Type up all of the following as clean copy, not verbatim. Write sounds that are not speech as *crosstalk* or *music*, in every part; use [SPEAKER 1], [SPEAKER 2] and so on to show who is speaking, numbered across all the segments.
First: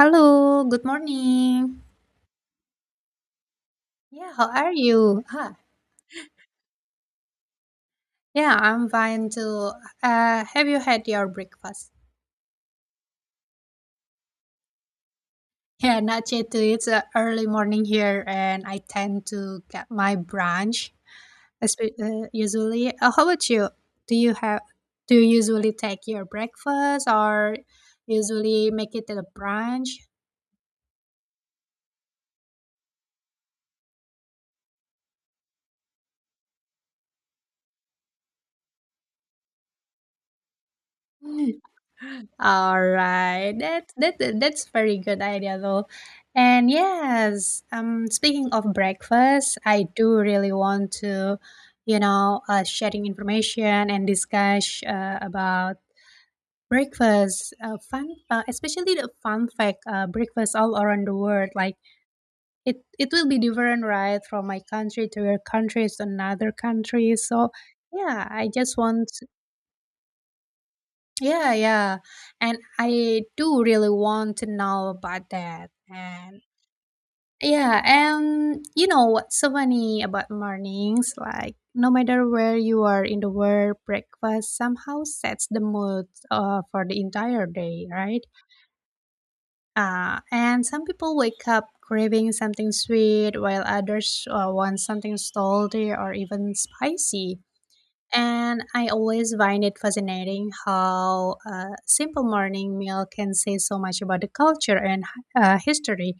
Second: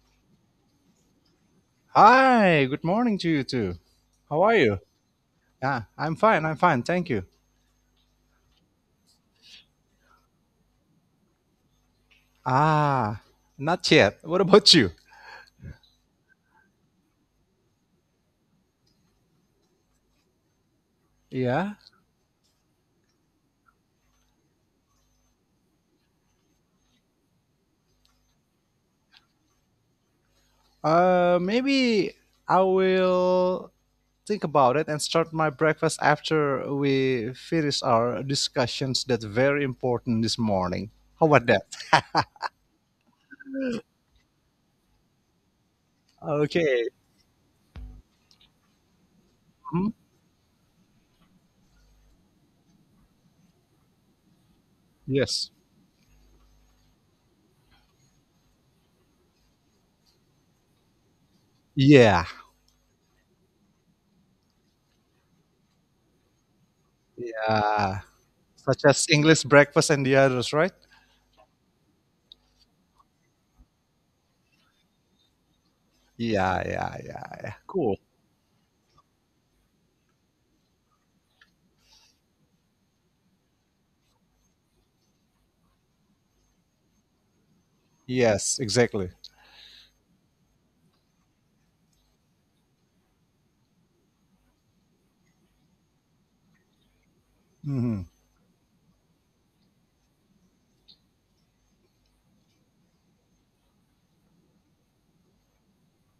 [SPEAKER 1] Hello, good morning.
[SPEAKER 2] Hi, good morning to you too.
[SPEAKER 1] Yeah,
[SPEAKER 2] How
[SPEAKER 1] how
[SPEAKER 2] are
[SPEAKER 1] are
[SPEAKER 2] you?
[SPEAKER 1] you?
[SPEAKER 2] Yeah, I'm fine. I'm fine. Thank you.
[SPEAKER 1] Yeah, I'm fine too. Have you had your breakfast?
[SPEAKER 2] Ah, Not yet. What about you?
[SPEAKER 1] *laughs* Yeah, not yet too. It's early morning here, and I tend to get my brunch
[SPEAKER 2] Yeah.
[SPEAKER 1] usually. How about you? Do you have? Do you usually take your breakfast or usually make it at a brunch?
[SPEAKER 2] Maybe I will think about it and start my breakfast after we finish our discussions that's very important this morning. How about that?
[SPEAKER 1] All right. That's very good idea though. And
[SPEAKER 2] Okay.
[SPEAKER 1] yes, speaking of breakfast, I
[SPEAKER 2] Mhm.
[SPEAKER 1] do really want to, sharing information and discuss
[SPEAKER 2] Yes.
[SPEAKER 1] about breakfast fun especially the fun fact, breakfast all around the world. Like,
[SPEAKER 2] Yeah.
[SPEAKER 1] it will be different, right, from my country to your countries to another country. So
[SPEAKER 2] Yeah.
[SPEAKER 1] yeah, I just
[SPEAKER 2] Such as
[SPEAKER 1] want.
[SPEAKER 2] English breakfast and the others, right?
[SPEAKER 1] Yeah, yeah. And I do really want to know about that. And
[SPEAKER 2] Yeah, yeah, yeah, yeah.
[SPEAKER 1] yeah,
[SPEAKER 2] Cool.
[SPEAKER 1] and you know what's so funny about mornings? Like, no matter where you are in the world, breakfast somehow sets the mood for the entire day, right?
[SPEAKER 2] Yes, exactly.
[SPEAKER 1] And some people wake up craving something sweet, while others want something salty or even spicy.
[SPEAKER 2] Mhm.
[SPEAKER 1] And I always find it fascinating how a simple morning meal can say so much about the culture and history.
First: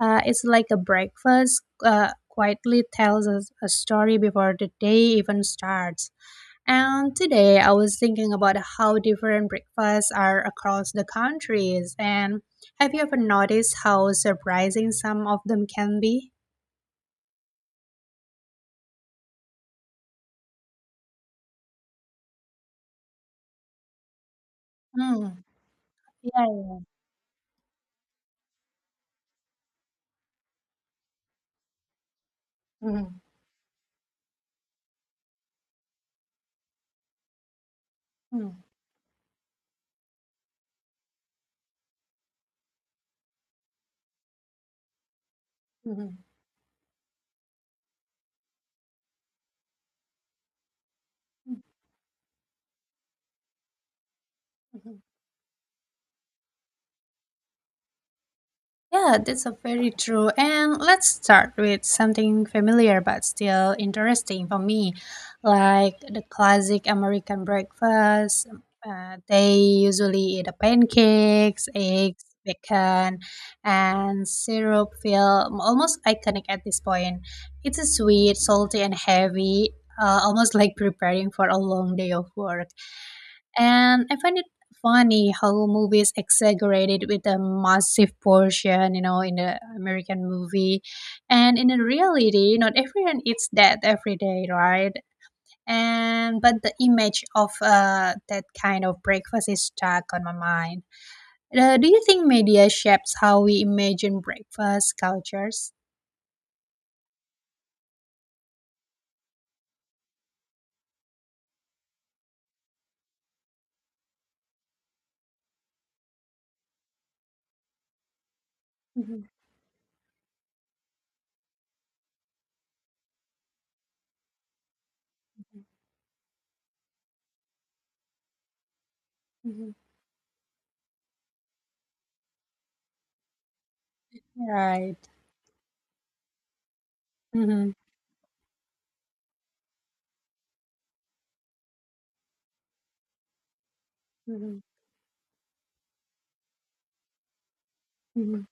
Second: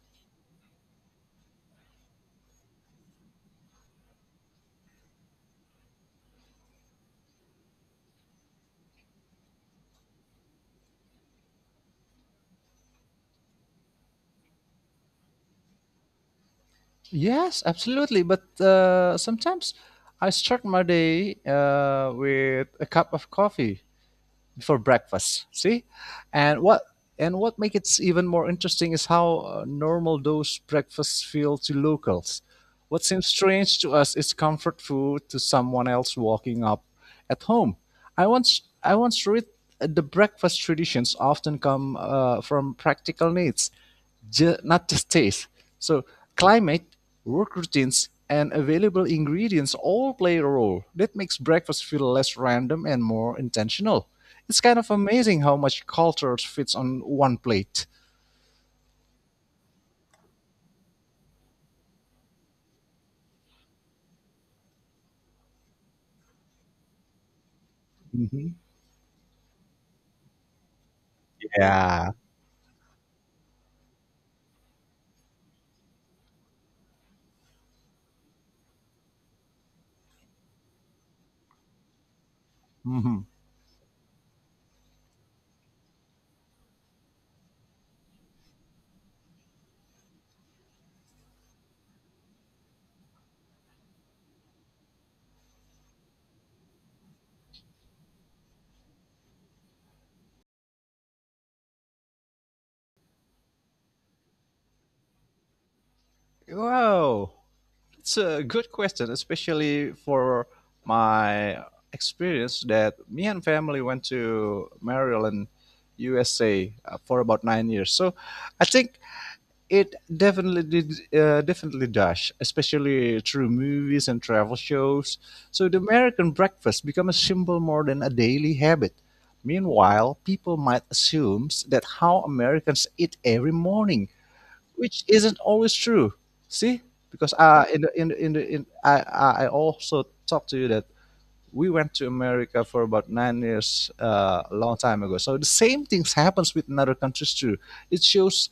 [SPEAKER 1] It's like a breakfast quietly tells us a story before the day even starts. And today I was thinking about how different breakfasts are across the countries. And have you ever noticed how surprising some of them can be?
[SPEAKER 2] Yes, absolutely. But sometimes I start my day with a cup of coffee before
[SPEAKER 1] Mm,
[SPEAKER 2] breakfast. See,
[SPEAKER 1] yeah.
[SPEAKER 2] and
[SPEAKER 1] Yeah.
[SPEAKER 2] what and what makes it even more interesting is how normal those breakfasts feel to locals. What
[SPEAKER 1] Mhm,
[SPEAKER 2] seems strange to us is comfort food to someone else walking up at home. I once
[SPEAKER 1] mhm,
[SPEAKER 2] I once read the breakfast traditions often come from practical needs, ju not just taste. So
[SPEAKER 1] mhm,
[SPEAKER 2] climate, work routines, and available ingredients all play a role. That makes breakfast feel less random and more intentional. It's kind of
[SPEAKER 1] mhm.
[SPEAKER 2] amazing how much culture fits on one plate.
[SPEAKER 1] Yeah, that's a very true. And let's start with something familiar but still interesting for me, like the classic American breakfast.
[SPEAKER 2] Mhm.
[SPEAKER 1] They usually eat the pancakes,
[SPEAKER 2] Yeah.
[SPEAKER 1] eggs, bacon, and syrup feel almost iconic at this point. It's a sweet, salty, and heavy, almost like preparing for a long day of work.
[SPEAKER 2] Hmm.
[SPEAKER 1] And I find it funny how movies exaggerated with a massive portion, you know, in the American movie. And in the reality, not everyone eats that every day, right? And but the image of that kind of breakfast is stuck on my mind. Do you think media shapes how we imagine breakfast cultures?
[SPEAKER 2] Wow, it's a good question, especially for my experience that me and family went to Maryland, USA for about 9 years. So I think
[SPEAKER 1] Mhm,
[SPEAKER 2] it definitely did, definitely does, especially through movies and travel shows.
[SPEAKER 1] mhm,
[SPEAKER 2] So the American breakfast become a symbol more than a daily habit.
[SPEAKER 1] mhm.
[SPEAKER 2] Meanwhile, people might assume that how Americans eat every morning,
[SPEAKER 1] Right.
[SPEAKER 2] which isn't always true. See, because
[SPEAKER 1] hmm
[SPEAKER 2] in the, in the, in, the, in I also talked to you that we went to America for about 9 years, a
[SPEAKER 1] mhm,
[SPEAKER 2] long time ago. So the same things happens with another countries too. It
[SPEAKER 1] mhm.
[SPEAKER 2] shows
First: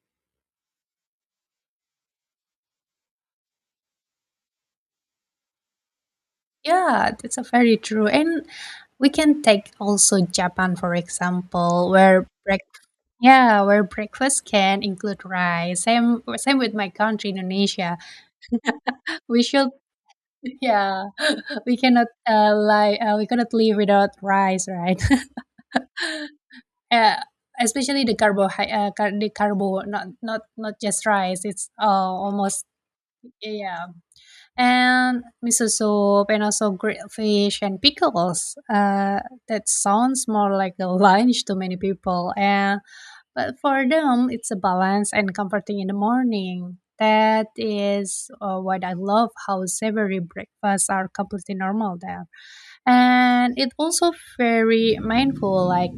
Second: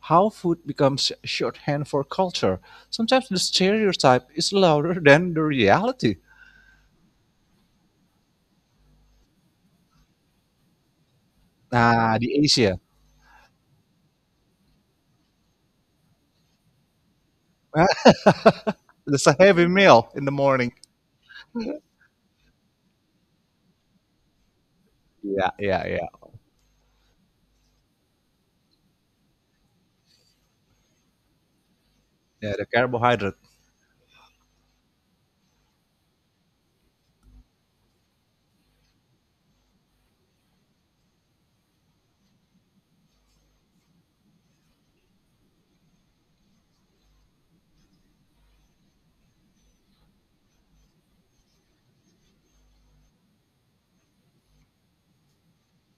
[SPEAKER 2] how food becomes shorthand for culture. Sometimes the stereotype is louder *laughs* than the reality.
[SPEAKER 1] Yeah, that's a very true. And we can take also Japan for example, where
[SPEAKER 2] The
[SPEAKER 1] break,
[SPEAKER 2] Asia.
[SPEAKER 1] yeah, where breakfast can include rice. Same with my country, Indonesia.
[SPEAKER 2] *laughs* It's a
[SPEAKER 1] We
[SPEAKER 2] heavy
[SPEAKER 1] should
[SPEAKER 2] meal in the morning.
[SPEAKER 1] Yeah, *laughs* we cannot we cannot live without rice, right?
[SPEAKER 2] Yeah, yeah, yeah.
[SPEAKER 1] *laughs* uh, Especially the carbo, the carbo, not just rice. It's
[SPEAKER 2] Yeah,
[SPEAKER 1] almost,
[SPEAKER 2] the carbohydrate.
[SPEAKER 1] yeah, and miso soup and also grilled fish and pickles. That sounds more like a lunch to many people, and but for them it's a balance and comforting in the morning. That is what I love. How savory breakfasts are completely normal there, and it also very mindful, like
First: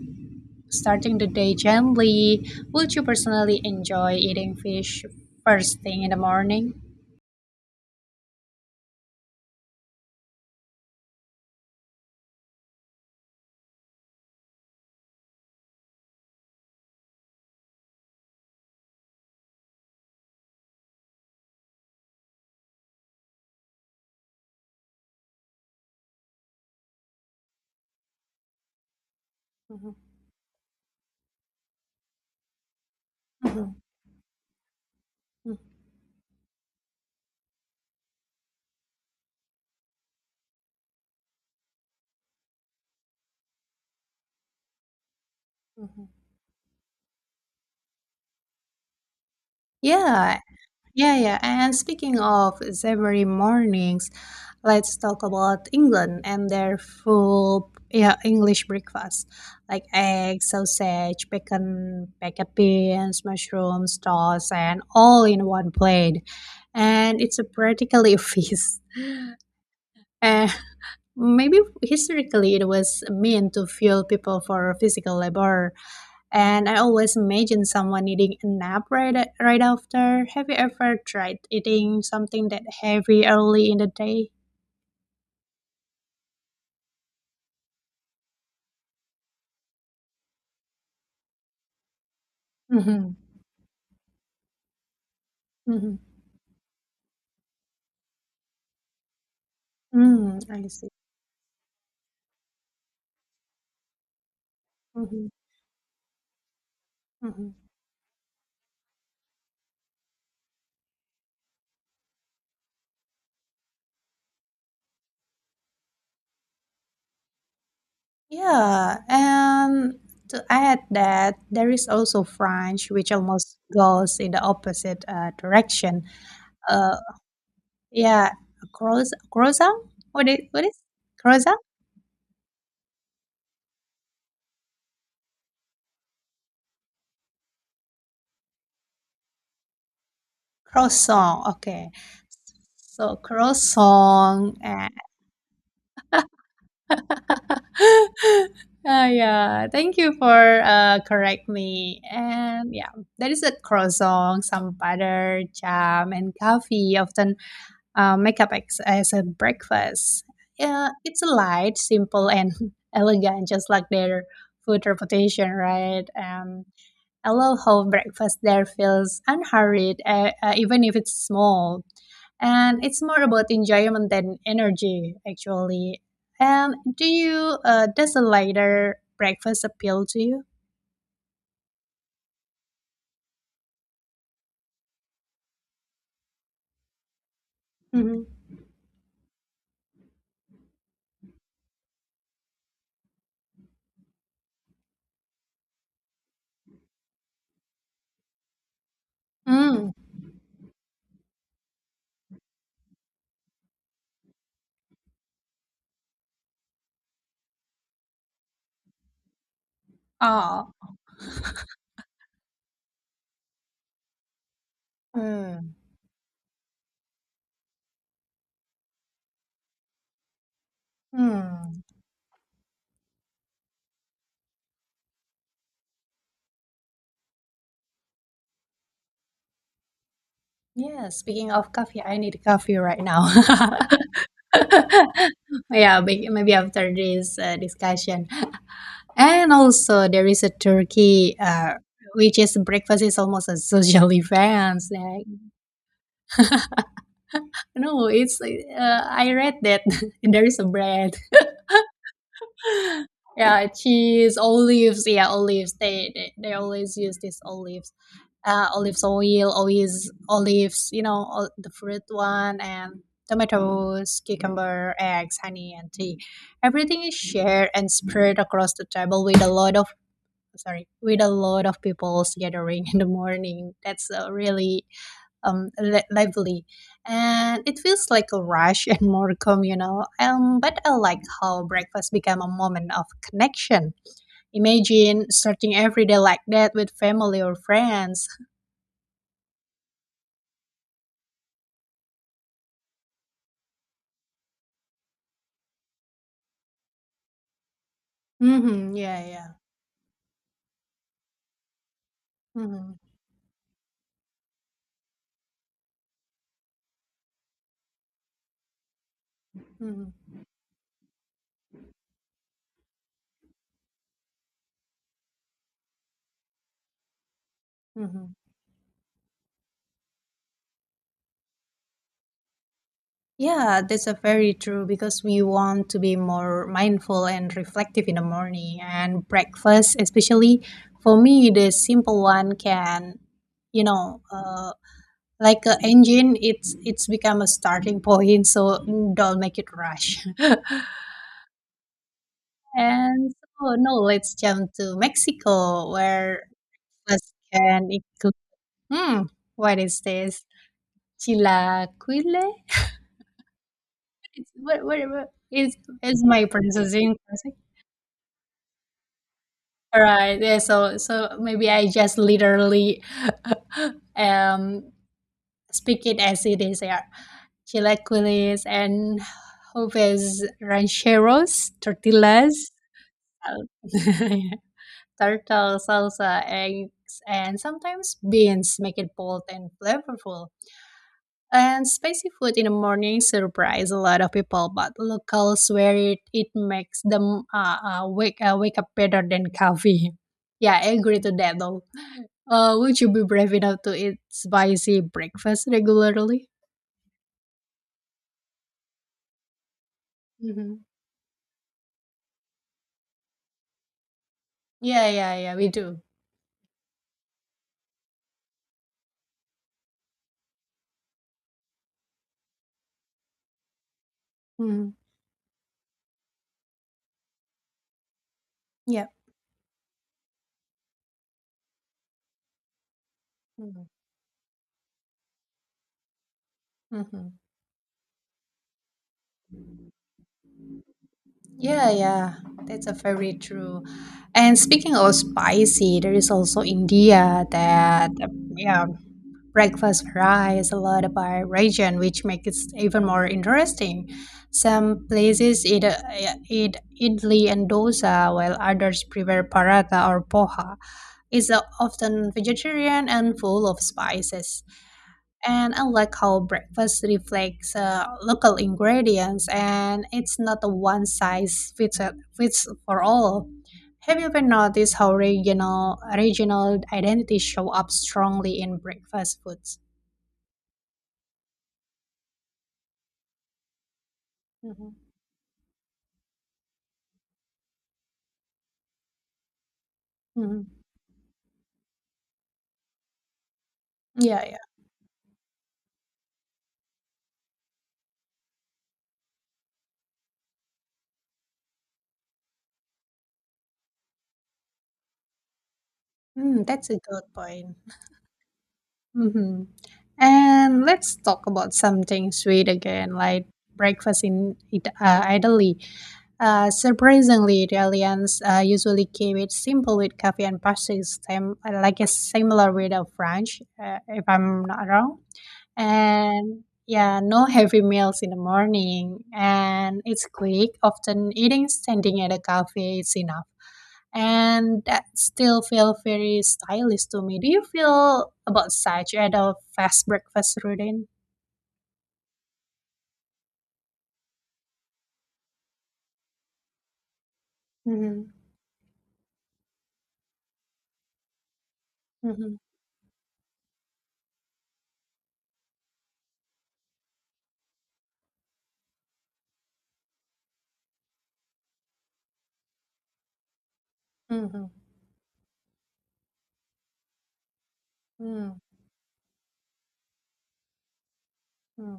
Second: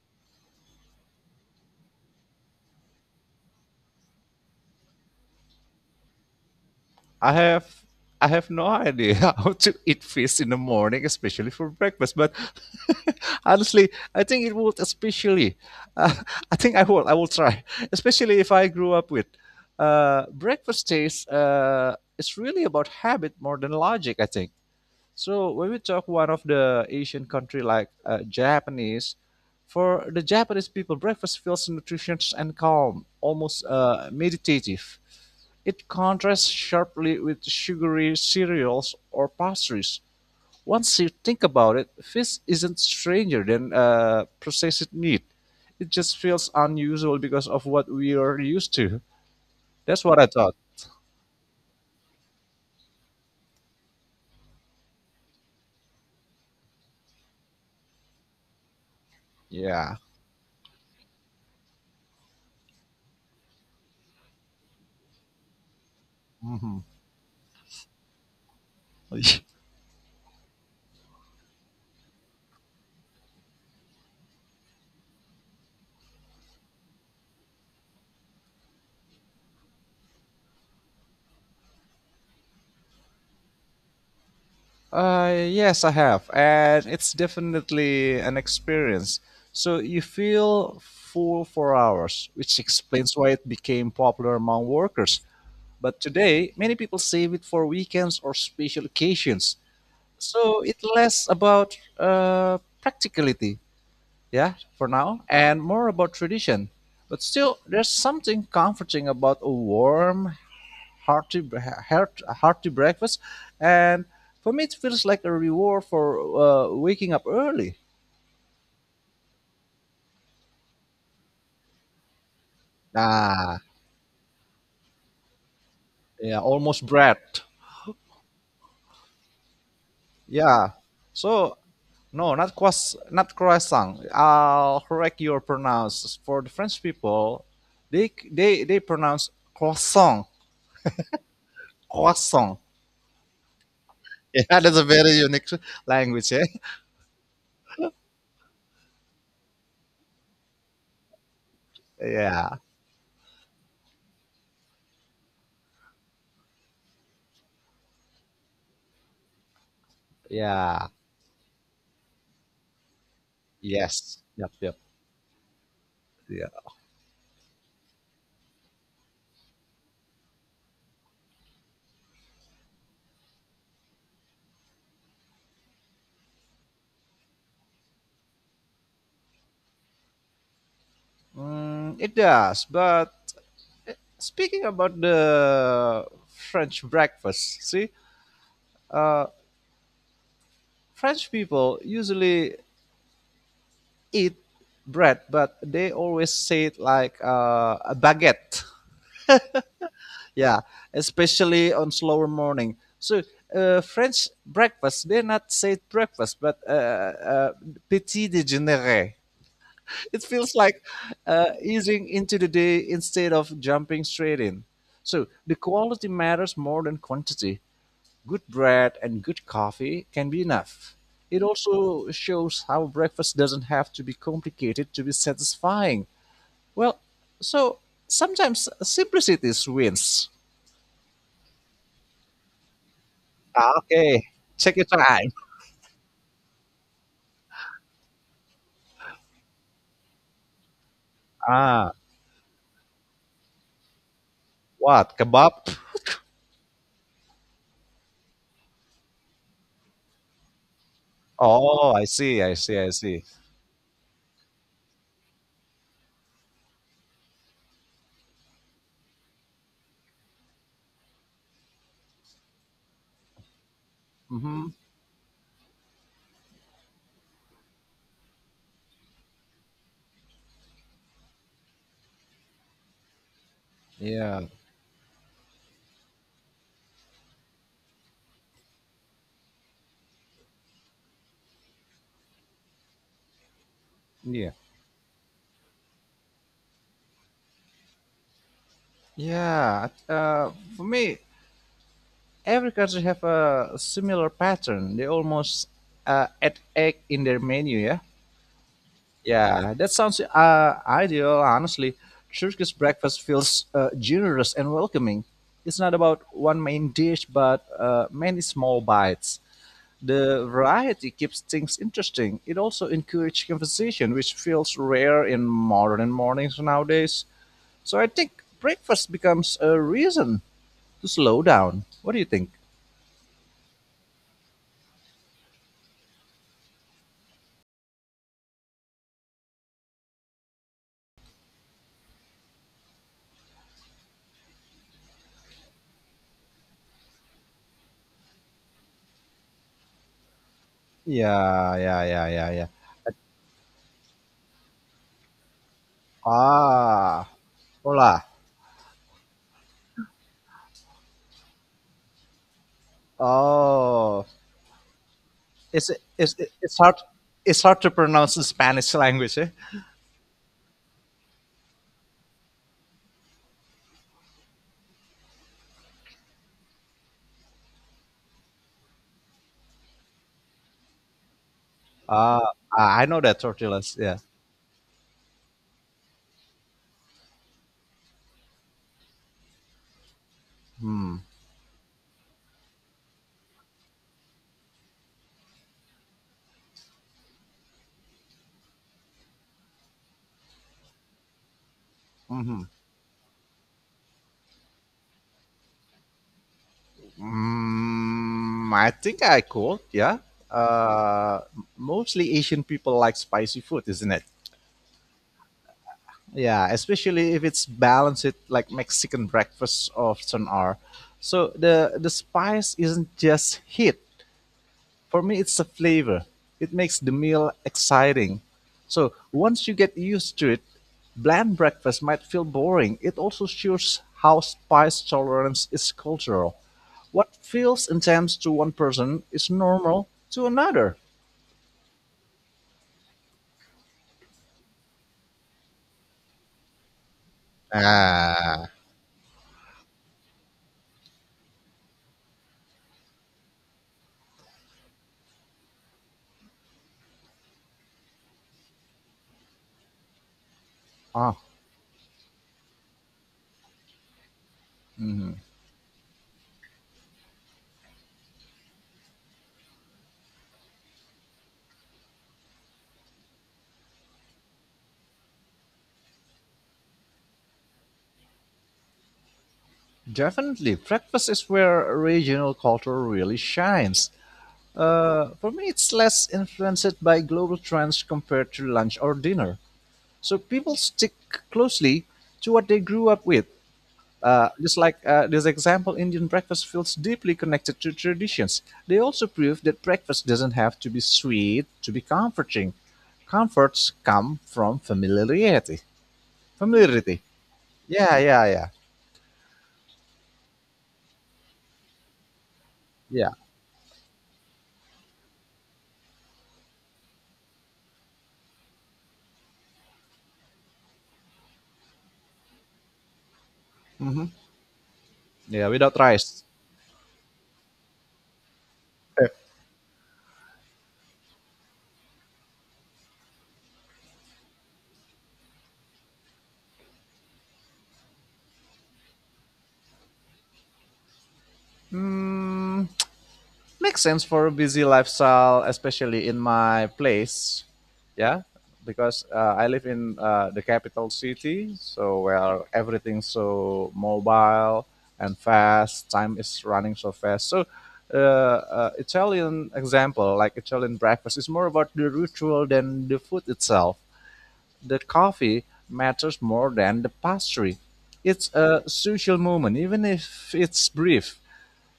[SPEAKER 1] starting the day gently. Would you personally enjoy eating fish first thing in the morning?
[SPEAKER 2] I have I have no idea *laughs* how to eat fish in the morning, especially for breakfast. But *laughs* honestly, I think it would especially. *laughs* Uh, I think I will try, especially if I grew up with breakfast taste. It's really about habit more than logic. I think. So when we talk one of the Asian country like Japanese,
[SPEAKER 1] Mhm,
[SPEAKER 2] for the Japanese people, breakfast feels nutritious and calm, almost
[SPEAKER 1] mhm,
[SPEAKER 2] meditative.
[SPEAKER 1] mhm,
[SPEAKER 2] It contrasts sharply with sugary cereals or pastries. Once you think about it, fish isn't stranger than processed meat. It
[SPEAKER 1] mhm.
[SPEAKER 2] just feels unusual because of what we are used to. That's what I
[SPEAKER 1] Yeah,
[SPEAKER 2] thought.
[SPEAKER 1] yeah, yeah. And speaking of savory mornings, let's talk about England and their full, yeah, English breakfast like
[SPEAKER 2] Yeah.
[SPEAKER 1] eggs, sausage, bacon, baked beans, mushrooms, toast, and all in one plate.
[SPEAKER 2] Mhm.
[SPEAKER 1] And it's a practically *laughs* a feast.
[SPEAKER 2] *laughs*
[SPEAKER 1] And maybe historically it was meant to fuel people for physical labor, and I always imagine someone needing a nap, right, right after. Have you ever tried eating something that heavy early in the day?
[SPEAKER 2] Yes, I have, and it's definitely an experience. So you feel full for hours, which
[SPEAKER 1] Mm-hmm.
[SPEAKER 2] explains why it became popular among workers.
[SPEAKER 1] Mm-hmm.
[SPEAKER 2] But today, many people save it for weekends or special occasions.
[SPEAKER 1] Mm,
[SPEAKER 2] So
[SPEAKER 1] I
[SPEAKER 2] it
[SPEAKER 1] see.
[SPEAKER 2] less about practicality, yeah, for now,
[SPEAKER 1] Mm-hmm.
[SPEAKER 2] and more about tradition. But
[SPEAKER 1] Mm-hmm.
[SPEAKER 2] still, there's something comforting about a warm, hearty, hearty breakfast. And for me, it feels like a reward for waking up early.
[SPEAKER 1] Yeah, and to add that, there is also French, which almost
[SPEAKER 2] Ah,
[SPEAKER 1] goes in the opposite direction.
[SPEAKER 2] yeah, almost
[SPEAKER 1] Uh,
[SPEAKER 2] bread.
[SPEAKER 1] yeah, croissant. Croissant? What is what
[SPEAKER 2] Yeah.
[SPEAKER 1] is
[SPEAKER 2] So
[SPEAKER 1] croissant?
[SPEAKER 2] no, not croissant. I'll correct your pronounce. For the French people, they pronounce croissant,
[SPEAKER 1] Croissant. Okay.
[SPEAKER 2] croissant. *laughs*
[SPEAKER 1] So
[SPEAKER 2] Yeah,
[SPEAKER 1] croissant,
[SPEAKER 2] that's a very unique language. Eh? *laughs*
[SPEAKER 1] *laughs* Yeah, thank you for correct me.
[SPEAKER 2] Yeah,
[SPEAKER 1] And yeah, there is a croissant, some butter, jam, and coffee often make up as a breakfast.
[SPEAKER 2] yeah,
[SPEAKER 1] Yeah, it's a light, simple, and *laughs* elegant, just like
[SPEAKER 2] yes,
[SPEAKER 1] their
[SPEAKER 2] yep, yep,
[SPEAKER 1] food reputation, right?
[SPEAKER 2] yeah.
[SPEAKER 1] I love how breakfast there feels unhurried, even if it's small. And it's more about enjoyment than energy, actually. And do you, does a lighter breakfast appeal to you?
[SPEAKER 2] Mm, it does, but speaking about the French breakfast, see,
[SPEAKER 1] Mhm.
[SPEAKER 2] uh, French people usually eat bread, but they always say it like a baguette.
[SPEAKER 1] Mm.
[SPEAKER 2] Yeah, especially on slower morning. So French breakfast, they not say breakfast, but uh, petit déjeuner. It feels
[SPEAKER 1] Oh.
[SPEAKER 2] like easing into the day instead of jumping straight in. So the
[SPEAKER 1] Mm.
[SPEAKER 2] quality matters more than quantity. Good bread and good coffee can be enough. It
[SPEAKER 1] Mm.
[SPEAKER 2] also shows how breakfast doesn't have to be complicated to be satisfying. Well, so sometimes simplicity wins.
[SPEAKER 1] Yeah, speaking of coffee, I need coffee right now.
[SPEAKER 2] Ah,
[SPEAKER 1] *laughs*
[SPEAKER 2] okay. Check your time.
[SPEAKER 1] Yeah, maybe after this discussion. And also, there is a turkey,
[SPEAKER 2] Ah,
[SPEAKER 1] which is breakfast is almost a social *laughs* event.
[SPEAKER 2] what?
[SPEAKER 1] Like,
[SPEAKER 2] Kebab?
[SPEAKER 1] *laughs* no, it's I read that *laughs* there is a bread.
[SPEAKER 2] Oh, I see, I see, I see.
[SPEAKER 1] Yeah, cheese, olives. Yeah, olives. They always use these olives. Olives oil, always olives. You know, all, the fruit one, and tomatoes,
[SPEAKER 2] Mm-hmm.
[SPEAKER 1] cucumber, eggs, honey, and tea. Everything is shared and spread across the table with a lot of, sorry, with a lot of people's gathering *laughs* in the morning. That's
[SPEAKER 2] Yeah,
[SPEAKER 1] really lively, and it feels like a rush *laughs* and more communal. But I like how breakfast became a moment of connection.
[SPEAKER 2] yeah.
[SPEAKER 1] Imagine starting every day like that with family or friends.
[SPEAKER 2] Yeah, for me, every country have a similar pattern. They almost add egg in their menu, yeah.
[SPEAKER 1] Yeah, yeah.
[SPEAKER 2] Yeah, that sounds ideal, honestly. Turkish
[SPEAKER 1] hmm
[SPEAKER 2] breakfast feels generous and welcoming. It's not about one main dish, but many small bites.
[SPEAKER 1] hmm
[SPEAKER 2] The variety keeps things interesting. It also encourages conversation, which feels rare in modern mornings nowadays. So I
[SPEAKER 1] hmm
[SPEAKER 2] think breakfast becomes a reason to slow down. What do you think?
[SPEAKER 1] Yeah, that's a very true, because we want to be more mindful and reflective in the morning, and breakfast, especially for me, the simple one can, you know, like an engine, it's become a starting point. So don't make it rush. *laughs*
[SPEAKER 2] Yeah, yeah, yeah, yeah, yeah.
[SPEAKER 1] And so no, let's jump to Mexico where
[SPEAKER 2] Ah,
[SPEAKER 1] first can
[SPEAKER 2] hola.
[SPEAKER 1] include. Hmm, what is this? Chilaquile?
[SPEAKER 2] Oh,
[SPEAKER 1] It's, what is
[SPEAKER 2] it's
[SPEAKER 1] is
[SPEAKER 2] it's
[SPEAKER 1] my
[SPEAKER 2] it's hard
[SPEAKER 1] pronunciation.
[SPEAKER 2] it's hard to pronounce the Spanish language. Eh?
[SPEAKER 1] All right. Yeah. So so maybe I just literally *laughs* um speak it as it is. Yeah. Chilaquiles and joves rancheros,
[SPEAKER 2] Uh,
[SPEAKER 1] tortillas,
[SPEAKER 2] I know that
[SPEAKER 1] uh,
[SPEAKER 2] tortillas. Yeah.
[SPEAKER 1] *laughs* turtle salsa, eggs, and sometimes beans make it bold and flavorful. And spicy food in the morning surprise a lot of people, but locals swear it, it makes them wake up better than coffee. *laughs* Yeah, I agree to that though.
[SPEAKER 2] Hmm.
[SPEAKER 1] Would you be brave enough to eat spicy breakfast regularly?
[SPEAKER 2] Mm, I think I could. Yeah.
[SPEAKER 1] Mm-hmm.
[SPEAKER 2] Uh, Mostly Asian people like spicy food, isn't it?
[SPEAKER 1] Yeah, yeah, yeah, we do.
[SPEAKER 2] Yeah, especially if it's balanced with like Mexican breakfast or some are. So the spice isn't just heat.
[SPEAKER 1] Mm-hmm.
[SPEAKER 2] For me, it's the flavor. It makes the meal exciting.
[SPEAKER 1] Yeah.
[SPEAKER 2] So once you get used to it, bland breakfast might feel boring. It also
[SPEAKER 1] Mm-hmm.
[SPEAKER 2] shows how spice tolerance is cultural. What feels intense to one person is normal to another.
[SPEAKER 1] Yeah, yeah, that's a very true. And speaking of spicy, there is also India that
[SPEAKER 2] Ah,
[SPEAKER 1] yeah, breakfast varies a lot by region, which makes it even more interesting. Some places eat, idli and dosa, while others prepare paratha or poha.
[SPEAKER 2] Ah,
[SPEAKER 1] Is often vegetarian and full of spices. And I like how breakfast reflects local ingredients, and it's not a fits for all. Have you ever noticed how regional identities show up strongly in breakfast foods?
[SPEAKER 2] Definitely. Breakfast is where regional culture really shines.
[SPEAKER 1] hmm
[SPEAKER 2] For me, it's less influenced by global trends compared to lunch or dinner. So
[SPEAKER 1] hmm
[SPEAKER 2] people stick closely to what they grew up with.
[SPEAKER 1] Yeah, yeah.
[SPEAKER 2] Just like this example, Indian breakfast feels deeply connected to traditions. They also prove that breakfast doesn't have to be sweet to be comforting. Comforts come from familiarity.
[SPEAKER 1] Mm, that's a
[SPEAKER 2] Familiarity.
[SPEAKER 1] good point.
[SPEAKER 2] Yeah, yeah, yeah,
[SPEAKER 1] *laughs* hmm And let's talk about something sweet again,
[SPEAKER 2] yeah.
[SPEAKER 1] like breakfast in Italy. Surprisingly, Italians usually keep it simple with coffee and pastries, same, like a similar with of French, if
[SPEAKER 2] Hmm.
[SPEAKER 1] I'm not wrong.
[SPEAKER 2] Yeah, without rice.
[SPEAKER 1] And yeah, no *laughs* heavy meals in the morning,
[SPEAKER 2] Eh,
[SPEAKER 1] and it's quick. Often eating standing at a cafe is enough, and that still feel very stylish to me. Do you feel about such at a fast breakfast routine?
[SPEAKER 2] mm, makes sense for a busy lifestyle, especially in my place.
[SPEAKER 1] Mm-hmm.
[SPEAKER 2] Yeah, because I live in the capital city, so
[SPEAKER 1] Mm-hmm.
[SPEAKER 2] where everything's so mobile and fast. Time is running so fast. So, Italian example, like Italian breakfast, is more about the ritual than the food itself.
[SPEAKER 1] Mm-hmm.
[SPEAKER 2] The coffee matters more than the pastry. It's
[SPEAKER 1] Mm-hmm.
[SPEAKER 2] a social moment, even if it's brief.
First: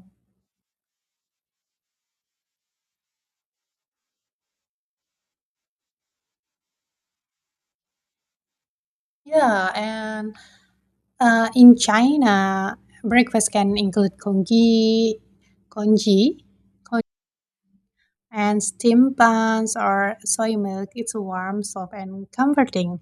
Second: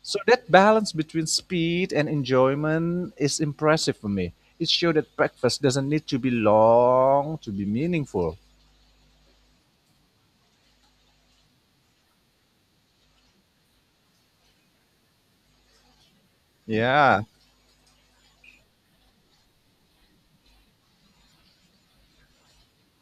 [SPEAKER 2] So that balance between speed and enjoyment is impressive for me. It showed that breakfast doesn't need to be long to be meaningful.
[SPEAKER 1] Yeah, and in China, breakfast can include congee, congee, con-
[SPEAKER 2] Yeah,
[SPEAKER 1] and steamed buns or soy milk. It's warm, soft, and comforting.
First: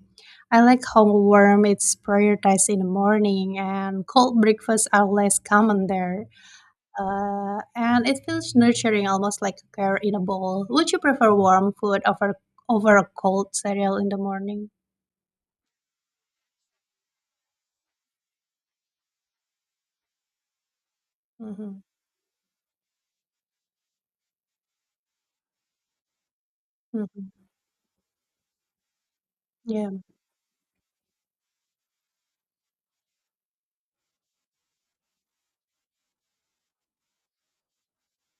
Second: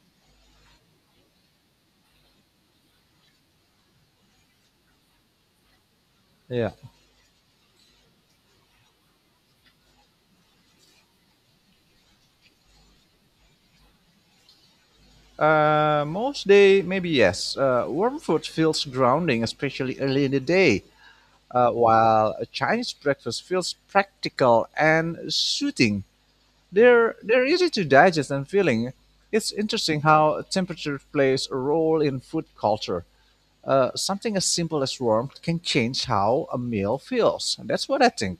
[SPEAKER 1] I like how warm it's prioritized in the morning, and cold breakfasts are less common there.
[SPEAKER 2] yeah.
[SPEAKER 1] And it feels nurturing, almost like care in a bowl. Would you prefer warm food over a cold cereal in the morning?
[SPEAKER 2] Most day, maybe yes. Warm food feels grounding, especially early in the day,
[SPEAKER 1] hmm
[SPEAKER 2] while a Chinese breakfast feels practical and soothing. They're
[SPEAKER 1] hmm
[SPEAKER 2] they're easy to digest and feeling. It's
[SPEAKER 1] Yeah.
[SPEAKER 2] interesting how temperature plays a role in food culture. Something as simple as warmth can change how a meal feels. That's what I think.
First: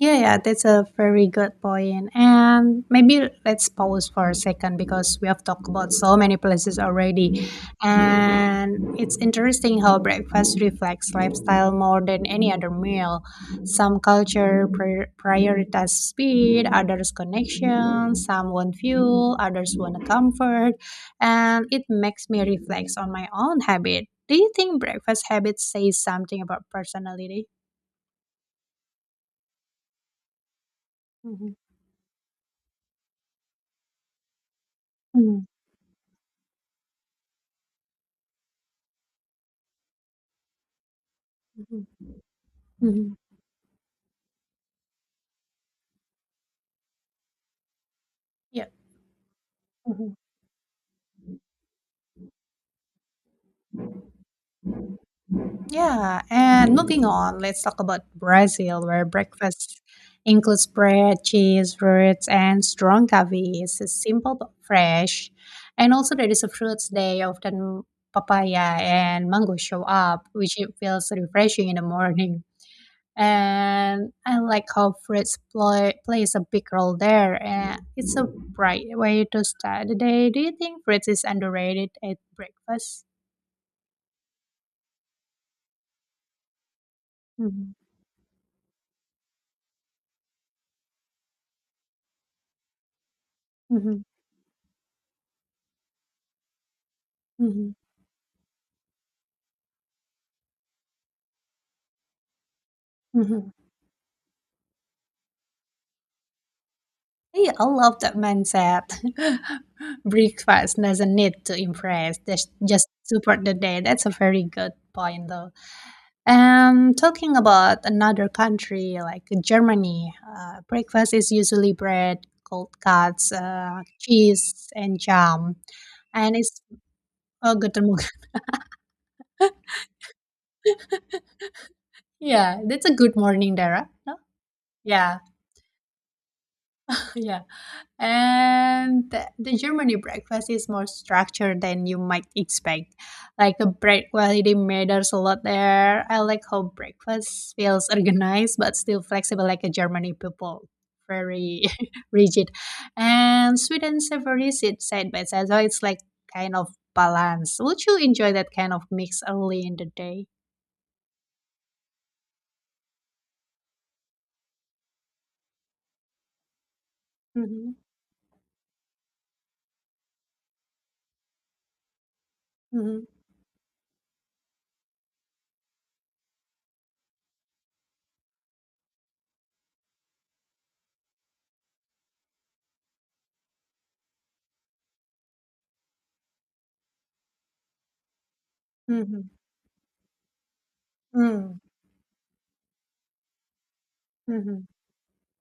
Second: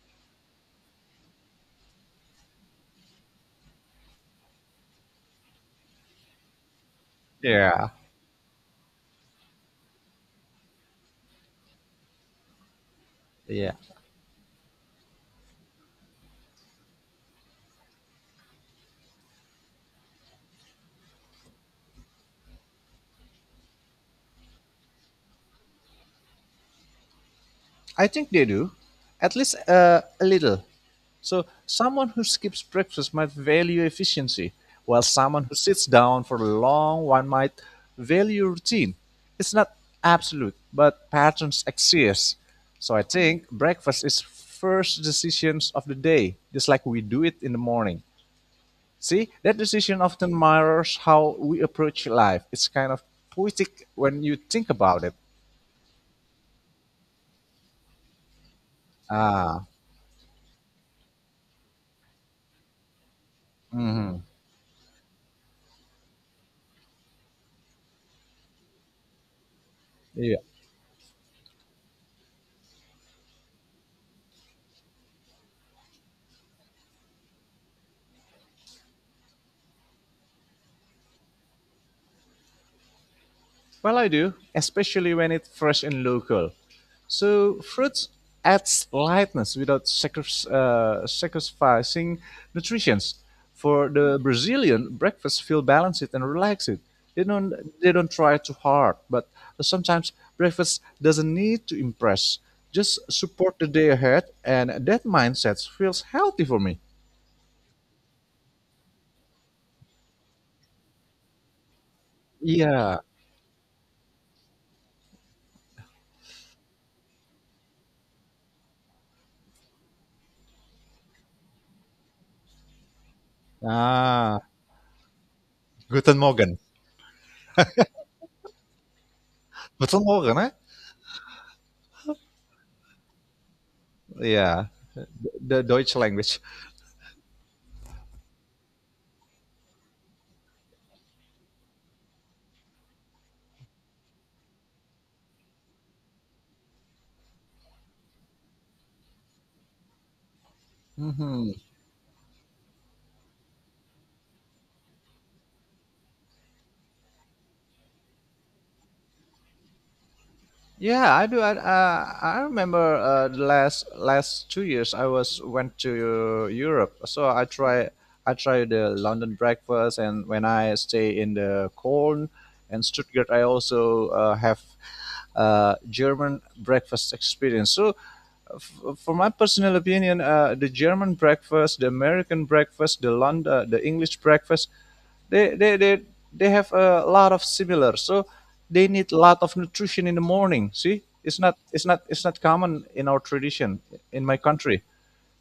[SPEAKER 1] Yeah, yeah, that's a very good point. And maybe let's pause for a second because we have talked about so many places already.
[SPEAKER 2] Yeah.
[SPEAKER 1] And it's interesting how breakfast reflects lifestyle more than any other meal.
[SPEAKER 2] Yeah,
[SPEAKER 1] Some culture prioritize speed, others connection, some want fuel, others want comfort. And it makes me reflect on my own habit. Do you think breakfast habits say something about personality?
[SPEAKER 2] I think they do, at least a little. So,
[SPEAKER 1] Mhm.
[SPEAKER 2] someone who skips breakfast might value efficiency, while
[SPEAKER 1] Mhm.
[SPEAKER 2] someone who sits down for a long one might value routine. It's not absolute, but patterns
[SPEAKER 1] Mhm.
[SPEAKER 2] exist. So, I
[SPEAKER 1] Mhm.
[SPEAKER 2] think breakfast is first decisions of the day, just like we do it in the morning.
[SPEAKER 1] Yeah.
[SPEAKER 2] See, that decision
[SPEAKER 1] Mhm.
[SPEAKER 2] often mirrors how we approach life. It's kind of poetic when you think about it.
[SPEAKER 1] Yeah, and moving on, let's talk about Brazil, where
[SPEAKER 2] Ah,
[SPEAKER 1] breakfast includes bread, cheese, fruits, and strong coffee. It's simple but fresh. And also, there is a fruits day, often papaya and mango show up,
[SPEAKER 2] yeah.
[SPEAKER 1] which it feels refreshing in the morning. And I like how plays a big role there, and it's a bright way to start the day. Do you think fruits is underrated at breakfast?
[SPEAKER 2] Well, I do, especially when it's fresh and local. So
[SPEAKER 1] hmm
[SPEAKER 2] fruits adds lightness without sacrificing nutrition. For
[SPEAKER 1] hmm
[SPEAKER 2] the Brazilian, breakfast feel balanced and relaxed. They don't
[SPEAKER 1] hmm
[SPEAKER 2] they don't try too hard, but sometimes breakfast doesn't need to impress. Just
[SPEAKER 1] Mhm.
[SPEAKER 2] support the day ahead, and that mindset feels healthy for me.
[SPEAKER 1] Hey, I love that mindset. *laughs* Breakfast doesn't need to impress. That's just
[SPEAKER 2] Yeah.
[SPEAKER 1] support the day. That's a very good point, though. And talking about another country like Germany, breakfast is usually bread, cold cuts,
[SPEAKER 2] Ah,
[SPEAKER 1] cheese, and jam.
[SPEAKER 2] guten
[SPEAKER 1] And
[SPEAKER 2] Morgen.
[SPEAKER 1] it's a good *laughs* morning.
[SPEAKER 2] Guten Morgen, eh?
[SPEAKER 1] Yeah, that's a good morning, Dara. No?
[SPEAKER 2] Yeah, the
[SPEAKER 1] Yeah.
[SPEAKER 2] the Deutsch language.
[SPEAKER 1] Yeah. And the Germany breakfast is more structured than you might expect. Like the bread quality matters a lot there. I like how breakfast feels organized but still flexible like a Germany people.
[SPEAKER 2] Mhm.
[SPEAKER 1] Very *laughs* rigid. And sweet and savory sit side by side. So it's like kind of balance. Would you enjoy that kind of mix early in the day?
[SPEAKER 2] Yeah, I do. I remember the last 2 years I was went to Europe, so I
[SPEAKER 1] Mm-hmm.
[SPEAKER 2] try I tried the London breakfast, and when I stay in the Cologne and
[SPEAKER 1] Mm-hmm.
[SPEAKER 2] Stuttgart, I also have German breakfast experience. So, for my personal opinion, the German breakfast, the American breakfast, the London, the English breakfast, they they they they have a lot of similar, so they need a lot of nutrition in the morning. See, it's
[SPEAKER 1] Mm-hmm.
[SPEAKER 2] not it's not it's not common in our tradition in my
[SPEAKER 1] Mm-hmm.
[SPEAKER 2] country.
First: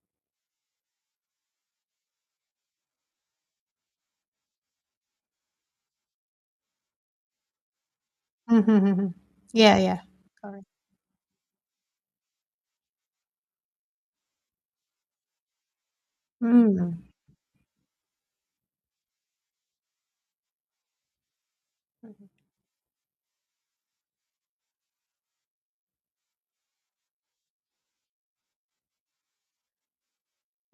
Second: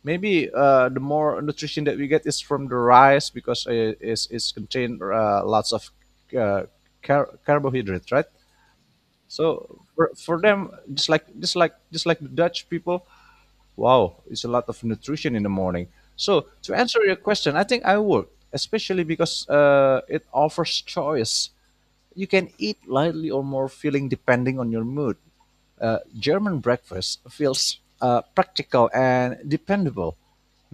[SPEAKER 2] Maybe the more nutrition that we get is from the rice, because it's contained lots of uh, carbohydrates, right?
[SPEAKER 1] Mm-hmm. Yeah,
[SPEAKER 2] So
[SPEAKER 1] yeah.
[SPEAKER 2] for
[SPEAKER 1] Correct.
[SPEAKER 2] them, just like the Dutch people. Wow, it's a lot of nutrition in the morning. So to answer
[SPEAKER 1] Mm.
[SPEAKER 2] your question, I think I would, especially because it offers choice. You can eat lightly or more filling depending on your mood. German breakfast feels practical and dependable.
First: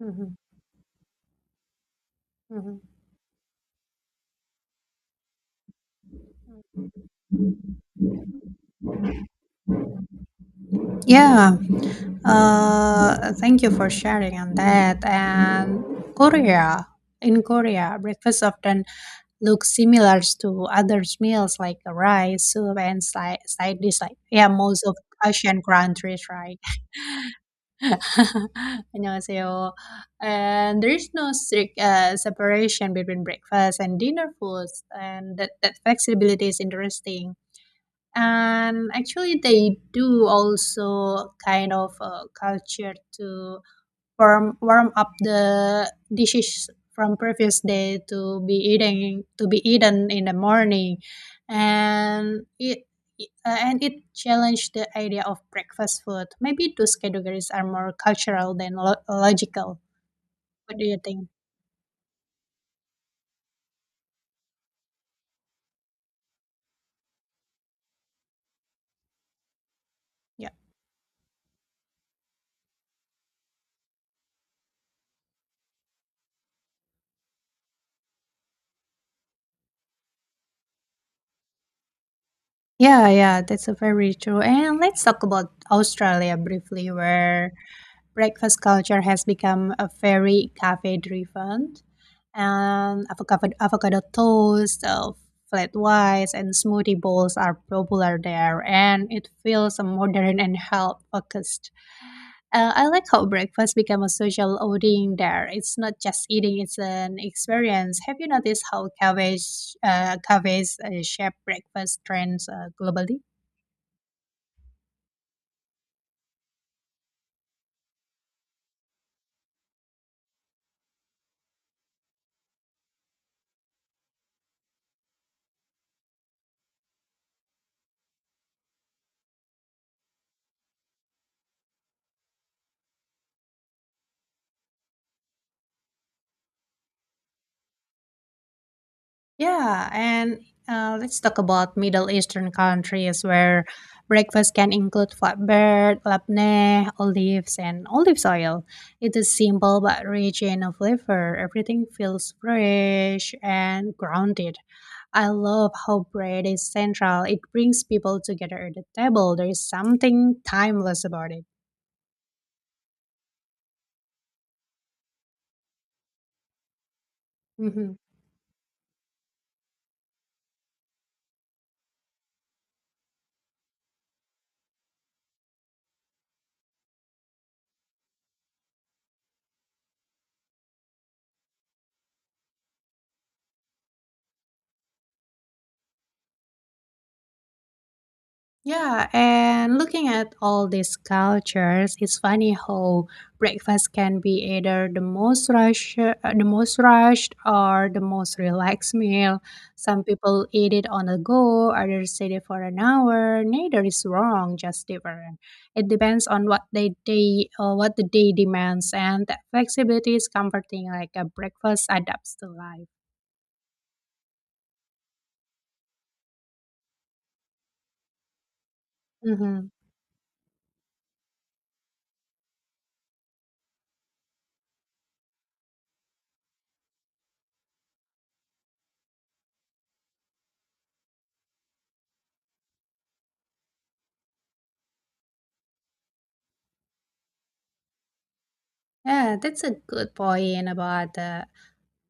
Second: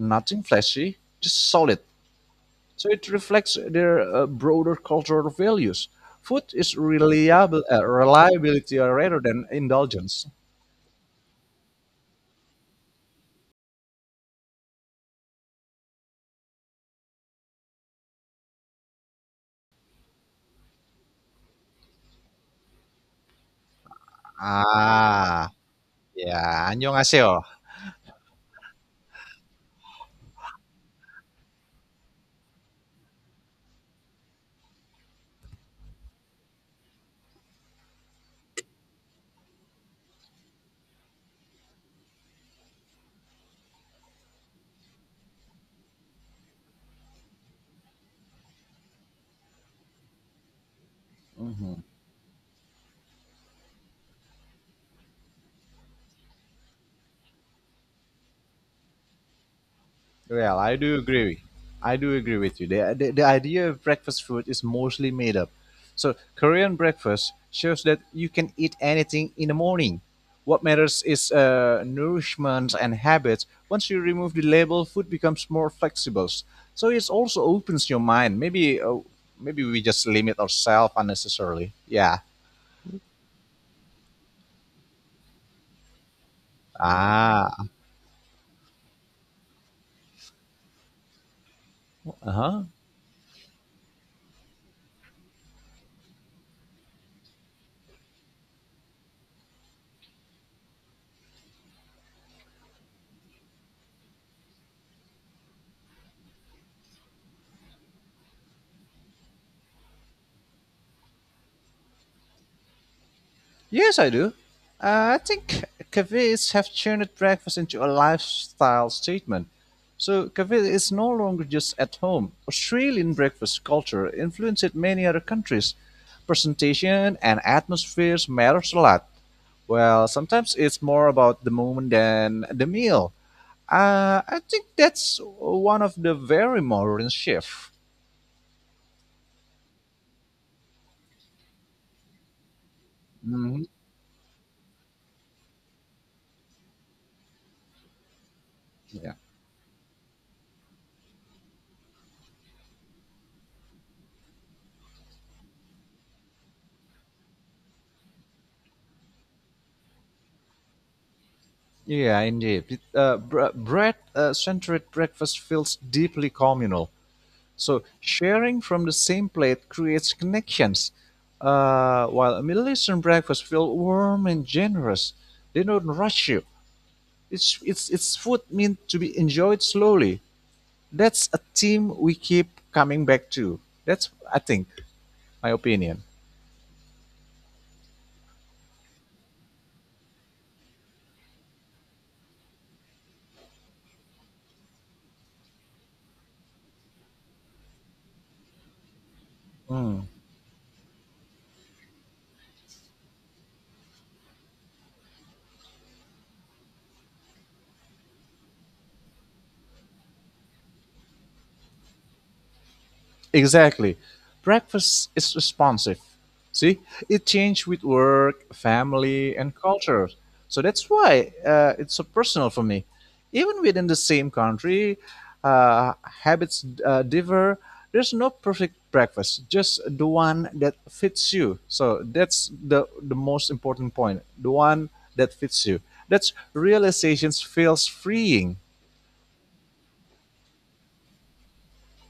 [SPEAKER 1] Mhm,
[SPEAKER 2] flashy, just solid.
[SPEAKER 1] mhm.
[SPEAKER 2] So it reflects their broader cultural values. Food is reliability rather than indulgence.
[SPEAKER 1] Yeah, thank you for sharing on that. And Korea, in Korea, breakfast often looks similar to other meals like rice, soup, and side dish. Like, yeah, most of
[SPEAKER 2] Ah,
[SPEAKER 1] Asian countries, right?
[SPEAKER 2] yeah. 안녕하세요.
[SPEAKER 1] *laughs* 안녕하세요. And there is no strict separation between breakfast and dinner foods, and that flexibility is interesting and actually they do also kind of culture to warm up the dishes from previous day to be eating to be eaten in the morning and it and it challenged the idea of breakfast food. Maybe those categories are more cultural than logical.
[SPEAKER 2] Well, I
[SPEAKER 1] What do
[SPEAKER 2] do
[SPEAKER 1] you think?
[SPEAKER 2] agree. I do agree with you. The idea of breakfast food is mostly made up. So, Korean breakfast shows that you can eat anything in the morning.
[SPEAKER 1] yeah
[SPEAKER 2] What matters is nourishment and habits. Once you remove the label, food becomes more flexible. So it also opens your mind. Maybe we just limit ourselves unnecessarily. Yeah.
[SPEAKER 1] yeah yeah that's a very true. And let's talk about Australia briefly where
[SPEAKER 2] Ah.
[SPEAKER 1] breakfast culture has become a very cafe driven
[SPEAKER 2] Uh huh.
[SPEAKER 1] and avocado toast, flat whites and smoothie bowls are popular there and it feels modern and health focused. I like how breakfast became a social outing there. It's not just eating, it's an experience. Have you noticed how cafes shape breakfast trends globally?
[SPEAKER 2] Yes, I do. I think cafes have turned breakfast into a lifestyle statement. So, cafe is no longer just at home. Australian breakfast culture influenced many other countries. Presentation and atmospheres matters a lot. Well, sometimes it's more about the moment than the meal. I think that's one of the very modern shift.
[SPEAKER 1] Yeah, and let's talk about Middle Eastern countries where
[SPEAKER 2] Mhm.
[SPEAKER 1] breakfast can include flatbread, labneh, olives, and olive oil. It is simple but rich in flavor. Everything feels fresh and grounded. I love how bread is central. It brings people together at the table. There is something timeless about it.
[SPEAKER 2] Yeah, indeed. Bread-centered breakfast feels deeply communal. So
[SPEAKER 1] Mhm.
[SPEAKER 2] sharing from the same plate creates connections, while a Middle Eastern breakfast feels warm and generous. They don't rush you. It's food meant to be enjoyed slowly. That's a theme we keep coming back to. That's I think my opinion.
[SPEAKER 1] Yeah, and looking at all these cultures, it's funny how breakfast can be either the the most rushed, or the most relaxed *laughs* meal. Some people eat it on the go, others eat it for an hour. Neither is wrong, just different. It depends on what the day demands, and that flexibility is comforting. Like a breakfast adapts to life.
[SPEAKER 2] Exactly. Breakfast is responsive. See, it changed with work, family, and
[SPEAKER 1] Hmm.
[SPEAKER 2] culture. So that's why it's so personal for me. Even within the same country, uh, habits differ. There's no perfect breakfast, just the one that fits you. So that's the most important point, the one that fits you. That's realizations feels freeing.
[SPEAKER 1] Yeah, that's a good point about the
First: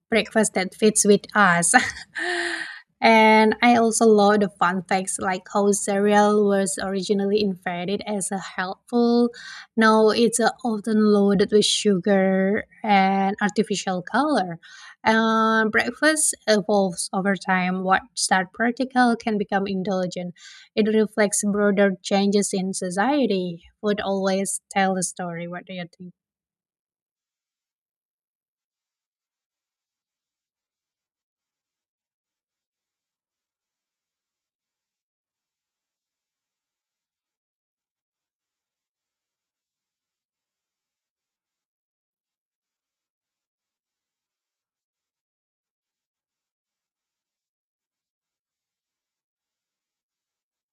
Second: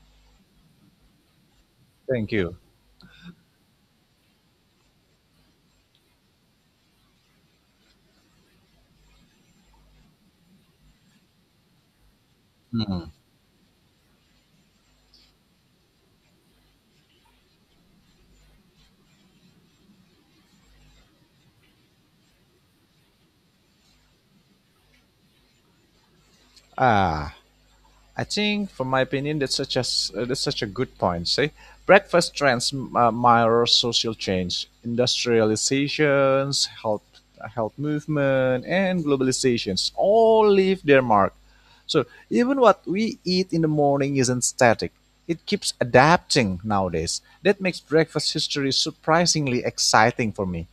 [SPEAKER 1] breakfast that fits with us.
[SPEAKER 2] Thank you.
[SPEAKER 1] *laughs* And I also love the fun facts like how cereal was originally invented as a helpful. Now it's often loaded with sugar and artificial color. Breakfast evolves over time. What start practical can become indulgent. It reflects broader changes in society. Would always tell a story. What do you think?
[SPEAKER 2] Ah. I think, from my opinion, that's such a good point. See, breakfast trends mirror social change, industrializations, health movement, and globalizations all leave their mark. So even what we eat in the morning isn't static; it keeps adapting nowadays. That makes breakfast history surprisingly exciting for me.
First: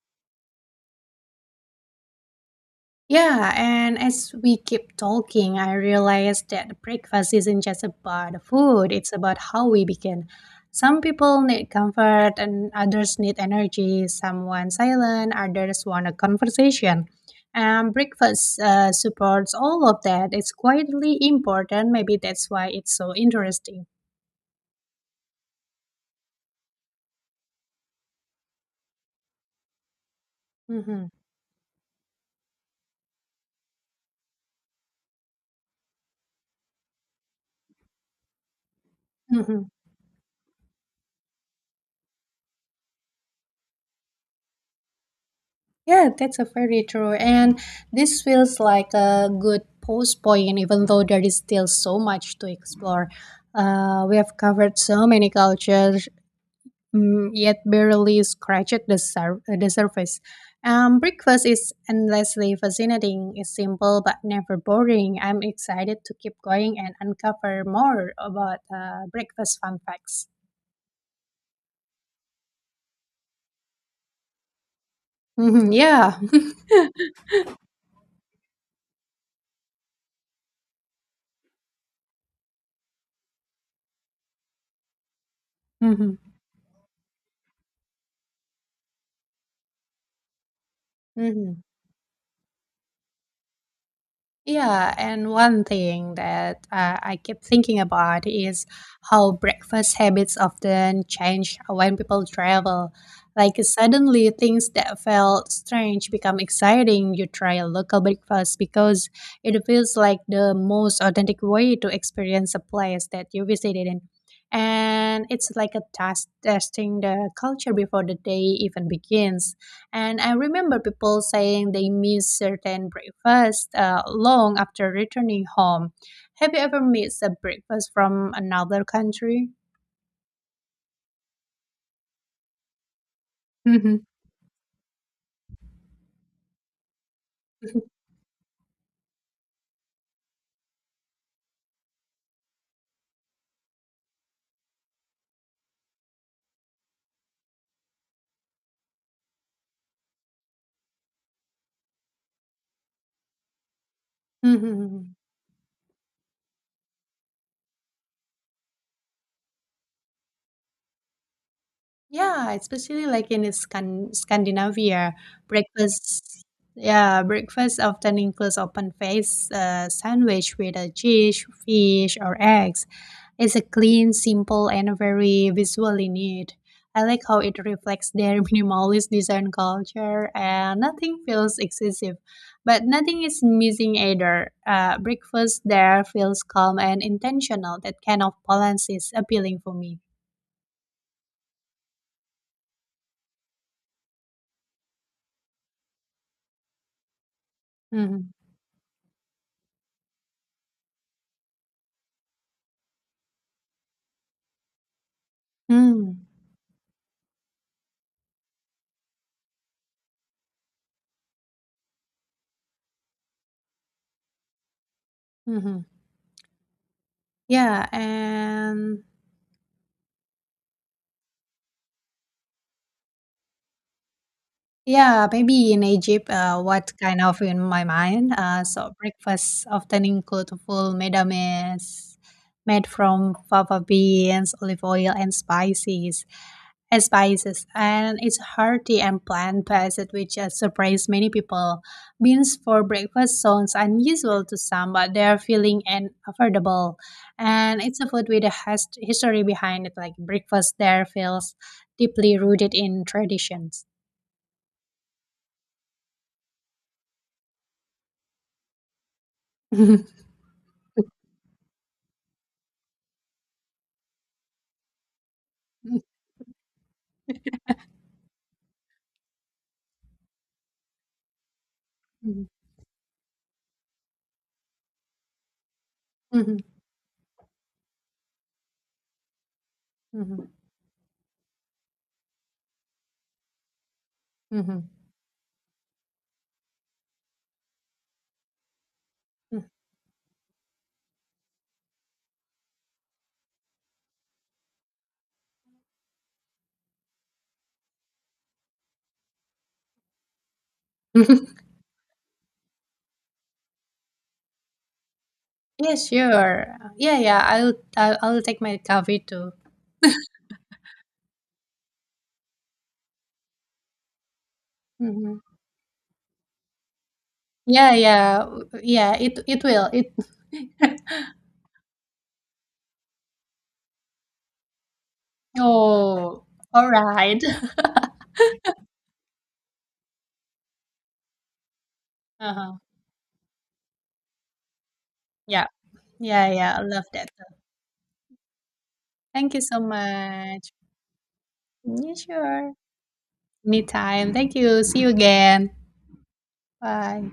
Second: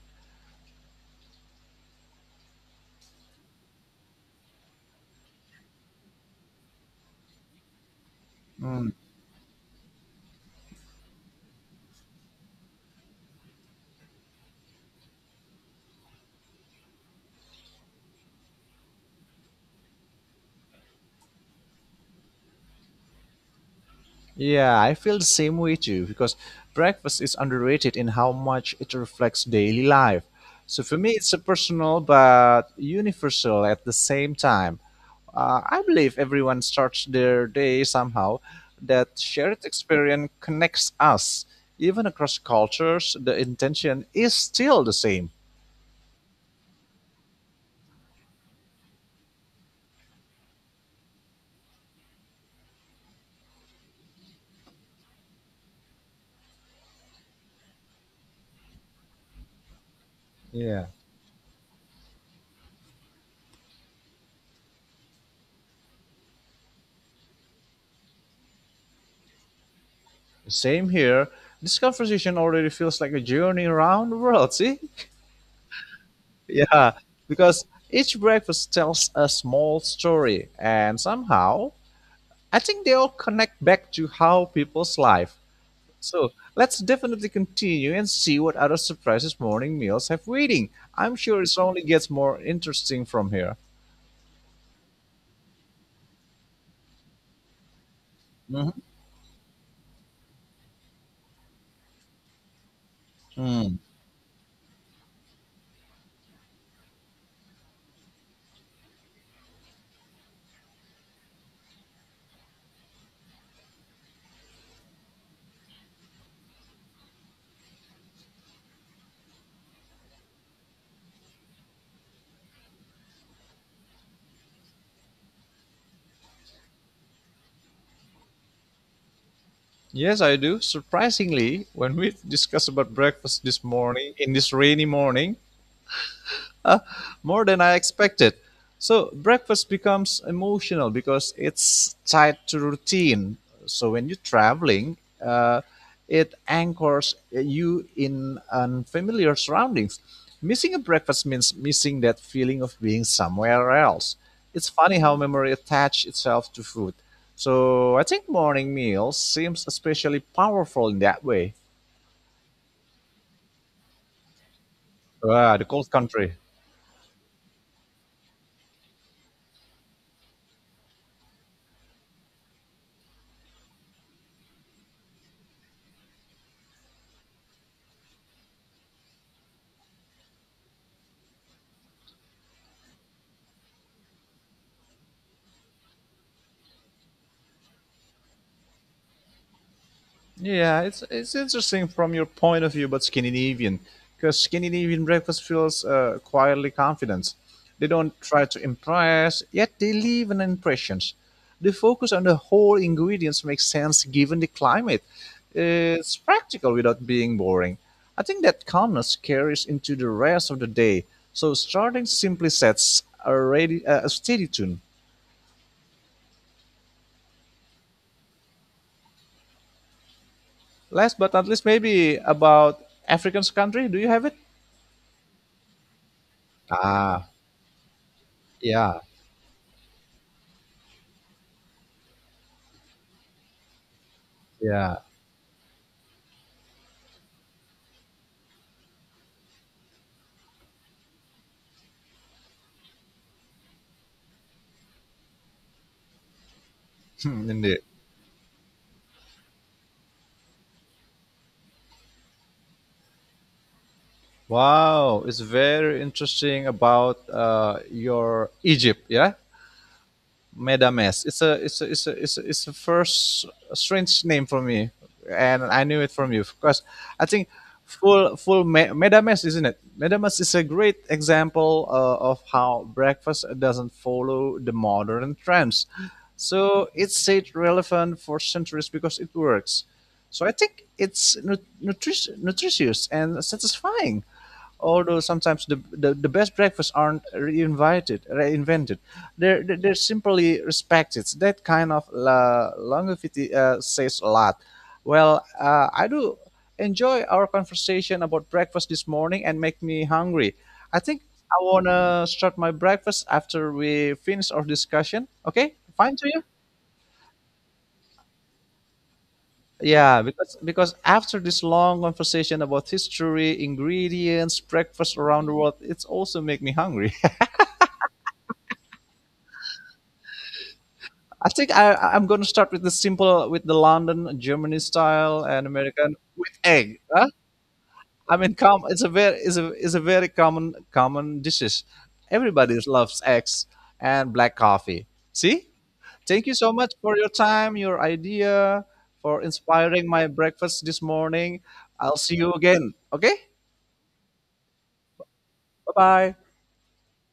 [SPEAKER 1] Yeah, and as we keep talking, I realized that the breakfast isn't just about the food, it's about how we begin. Some people need comfort and others need energy. Some want silent, others want a conversation. And breakfast supports all of that. It's quietly important. Maybe that's why it's so interesting.
[SPEAKER 2] Yeah, I feel the same way too because breakfast is underrated in how much it reflects daily life. So for
[SPEAKER 1] Mm-hmm.
[SPEAKER 2] me, it's a personal but universal at the same time. I believe everyone starts their day somehow. That shared
[SPEAKER 1] Mm-hmm.
[SPEAKER 2] experience connects us. Even across cultures, the intention is still the same.
[SPEAKER 1] Yeah, that's a very true. And this feels like a good post point, even though there is still so much to explore. We have covered so many cultures, mm, yet barely scratched the surface.
[SPEAKER 2] Yeah.
[SPEAKER 1] Breakfast is endlessly fascinating. It's simple but never boring. I'm excited to keep going and uncover more about breakfast fun facts.
[SPEAKER 2] Same here. This conversation already feels like a journey around the world, *laughs* see?
[SPEAKER 1] Mhm, yeah. *laughs*
[SPEAKER 2] Yeah, because each breakfast tells a small story, and somehow I think they all connect back to how people's life.
[SPEAKER 1] Mhm,
[SPEAKER 2] So let's definitely continue and see what other surprises morning meals have waiting. I'm sure it
[SPEAKER 1] mhm.
[SPEAKER 2] only gets more interesting from here.
[SPEAKER 1] Yeah, and one thing that I keep thinking about is
[SPEAKER 2] Mhm.
[SPEAKER 1] how breakfast habits often change when people travel. Like
[SPEAKER 2] Mm.
[SPEAKER 1] suddenly, things that felt strange become exciting. You try a local breakfast because it feels like the most authentic way to experience a place that you visited in. And it's like a task testing the culture before the day even begins. And I remember people saying they miss certain breakfast long after returning home. Have you ever missed a breakfast from another country?
[SPEAKER 2] Yes, I do. Surprisingly, when we discussed about breakfast this morning,
[SPEAKER 1] *laughs*
[SPEAKER 2] in this rainy morning, more than I expected. So breakfast becomes emotional because it's tied to routine. So when you're traveling, uh, it anchors you in unfamiliar surroundings. Missing a breakfast means missing that feeling of being somewhere else. It's funny
[SPEAKER 1] Mhm.
[SPEAKER 2] how
[SPEAKER 1] *laughs*
[SPEAKER 2] memory attaches itself to food. So I think morning meals seems especially powerful in that way.
[SPEAKER 1] Yeah, especially like in Scandinavia,
[SPEAKER 2] Ah, the cold country.
[SPEAKER 1] breakfast. Yeah, breakfast often includes open faced sandwich with a cheese, fish, or eggs. It's a clean, simple, and very visually neat. I like how it reflects their *laughs* minimalist design culture, and nothing feels excessive, but nothing is missing either. Breakfast there feels calm and intentional. That kind of balance is appealing for me.
[SPEAKER 2] Yeah, it's interesting from your point of view, but Scandinavian, because Scandinavian breakfast feels quietly confident. They don't
[SPEAKER 1] Mm-hmm.
[SPEAKER 2] try to impress, yet they leave an impression. The focus on the whole ingredients makes sense given the climate.
[SPEAKER 1] Mm-hmm.
[SPEAKER 2] It's practical without being boring. I think that calmness carries into the rest of the day. So starting simply sets a steady tune.
[SPEAKER 1] Mm-hmm. Yeah, and
[SPEAKER 2] Last but not least, maybe about African country. Do you have it?
[SPEAKER 1] yeah, maybe in Egypt, what kind
[SPEAKER 2] Ah,
[SPEAKER 1] of in my mind? So
[SPEAKER 2] yeah.
[SPEAKER 1] breakfast often include full medames made from fava beans, olive
[SPEAKER 2] Yeah,
[SPEAKER 1] oil, and spices. Spices, and it's hearty and plant-based, which has surprised many people. Beans for breakfast sounds unusual to some, but they are filling and affordable.
[SPEAKER 2] *laughs*
[SPEAKER 1] And
[SPEAKER 2] indeed.
[SPEAKER 1] it's a food with a history behind it, like breakfast there feels deeply rooted in traditions.
[SPEAKER 2] Wow, it's very interesting about your Egypt, yeah?
[SPEAKER 1] *laughs*
[SPEAKER 2] Medames. It's a it's a it's a it's a, it's a first a strange name for me, and I knew it from you because I think Medames, isn't it? Medames is a great example of
[SPEAKER 1] Mhm,
[SPEAKER 2] how breakfast doesn't follow the modern trends.
[SPEAKER 1] mhm,
[SPEAKER 2] So it stayed relevant for centuries because it works. So
[SPEAKER 1] mhm,
[SPEAKER 2] I think it's nutritious and satisfying
[SPEAKER 1] mhm,
[SPEAKER 2] although sometimes the best breakfasts aren't reinvented. They're simply respected. That kind of longevity says a lot. Well, I do enjoy our conversation about breakfast this morning and make me hungry. I think
[SPEAKER 1] mhm.
[SPEAKER 2] I
[SPEAKER 1] *laughs*
[SPEAKER 2] want to start my breakfast after we finish our discussion. Okay,
[SPEAKER 1] Yeah,
[SPEAKER 2] fine to you?
[SPEAKER 1] sure. Yeah, yeah. I'll take my coffee too.
[SPEAKER 2] Yeah, because after this long conversation about history, ingredients, breakfast
[SPEAKER 1] Hmm.
[SPEAKER 2] around the world, it's also make me hungry.
[SPEAKER 1] Yeah, yeah, yeah. It will. It *laughs*
[SPEAKER 2] I think I am gonna start with the simple, with the London Germany style and American
[SPEAKER 1] Oh,
[SPEAKER 2] with egg. Huh?
[SPEAKER 1] alright. *laughs*
[SPEAKER 2] I mean, it's a very is a very common dishes.
[SPEAKER 1] Uh-huh.
[SPEAKER 2] Everybody loves eggs and black coffee.
[SPEAKER 1] Yeah.
[SPEAKER 2] See,
[SPEAKER 1] Yeah,
[SPEAKER 2] thank you so
[SPEAKER 1] yeah, I
[SPEAKER 2] much
[SPEAKER 1] love
[SPEAKER 2] for
[SPEAKER 1] that.
[SPEAKER 2] your time, your idea, for
[SPEAKER 1] Thank you so
[SPEAKER 2] inspiring my
[SPEAKER 1] much.
[SPEAKER 2] breakfast this morning.
[SPEAKER 1] Yeah,
[SPEAKER 2] I'll see you
[SPEAKER 1] sure.
[SPEAKER 2] again. Okay,
[SPEAKER 1] Anytime. Thank you. See you again.
[SPEAKER 2] bye bye.
[SPEAKER 1] Bye.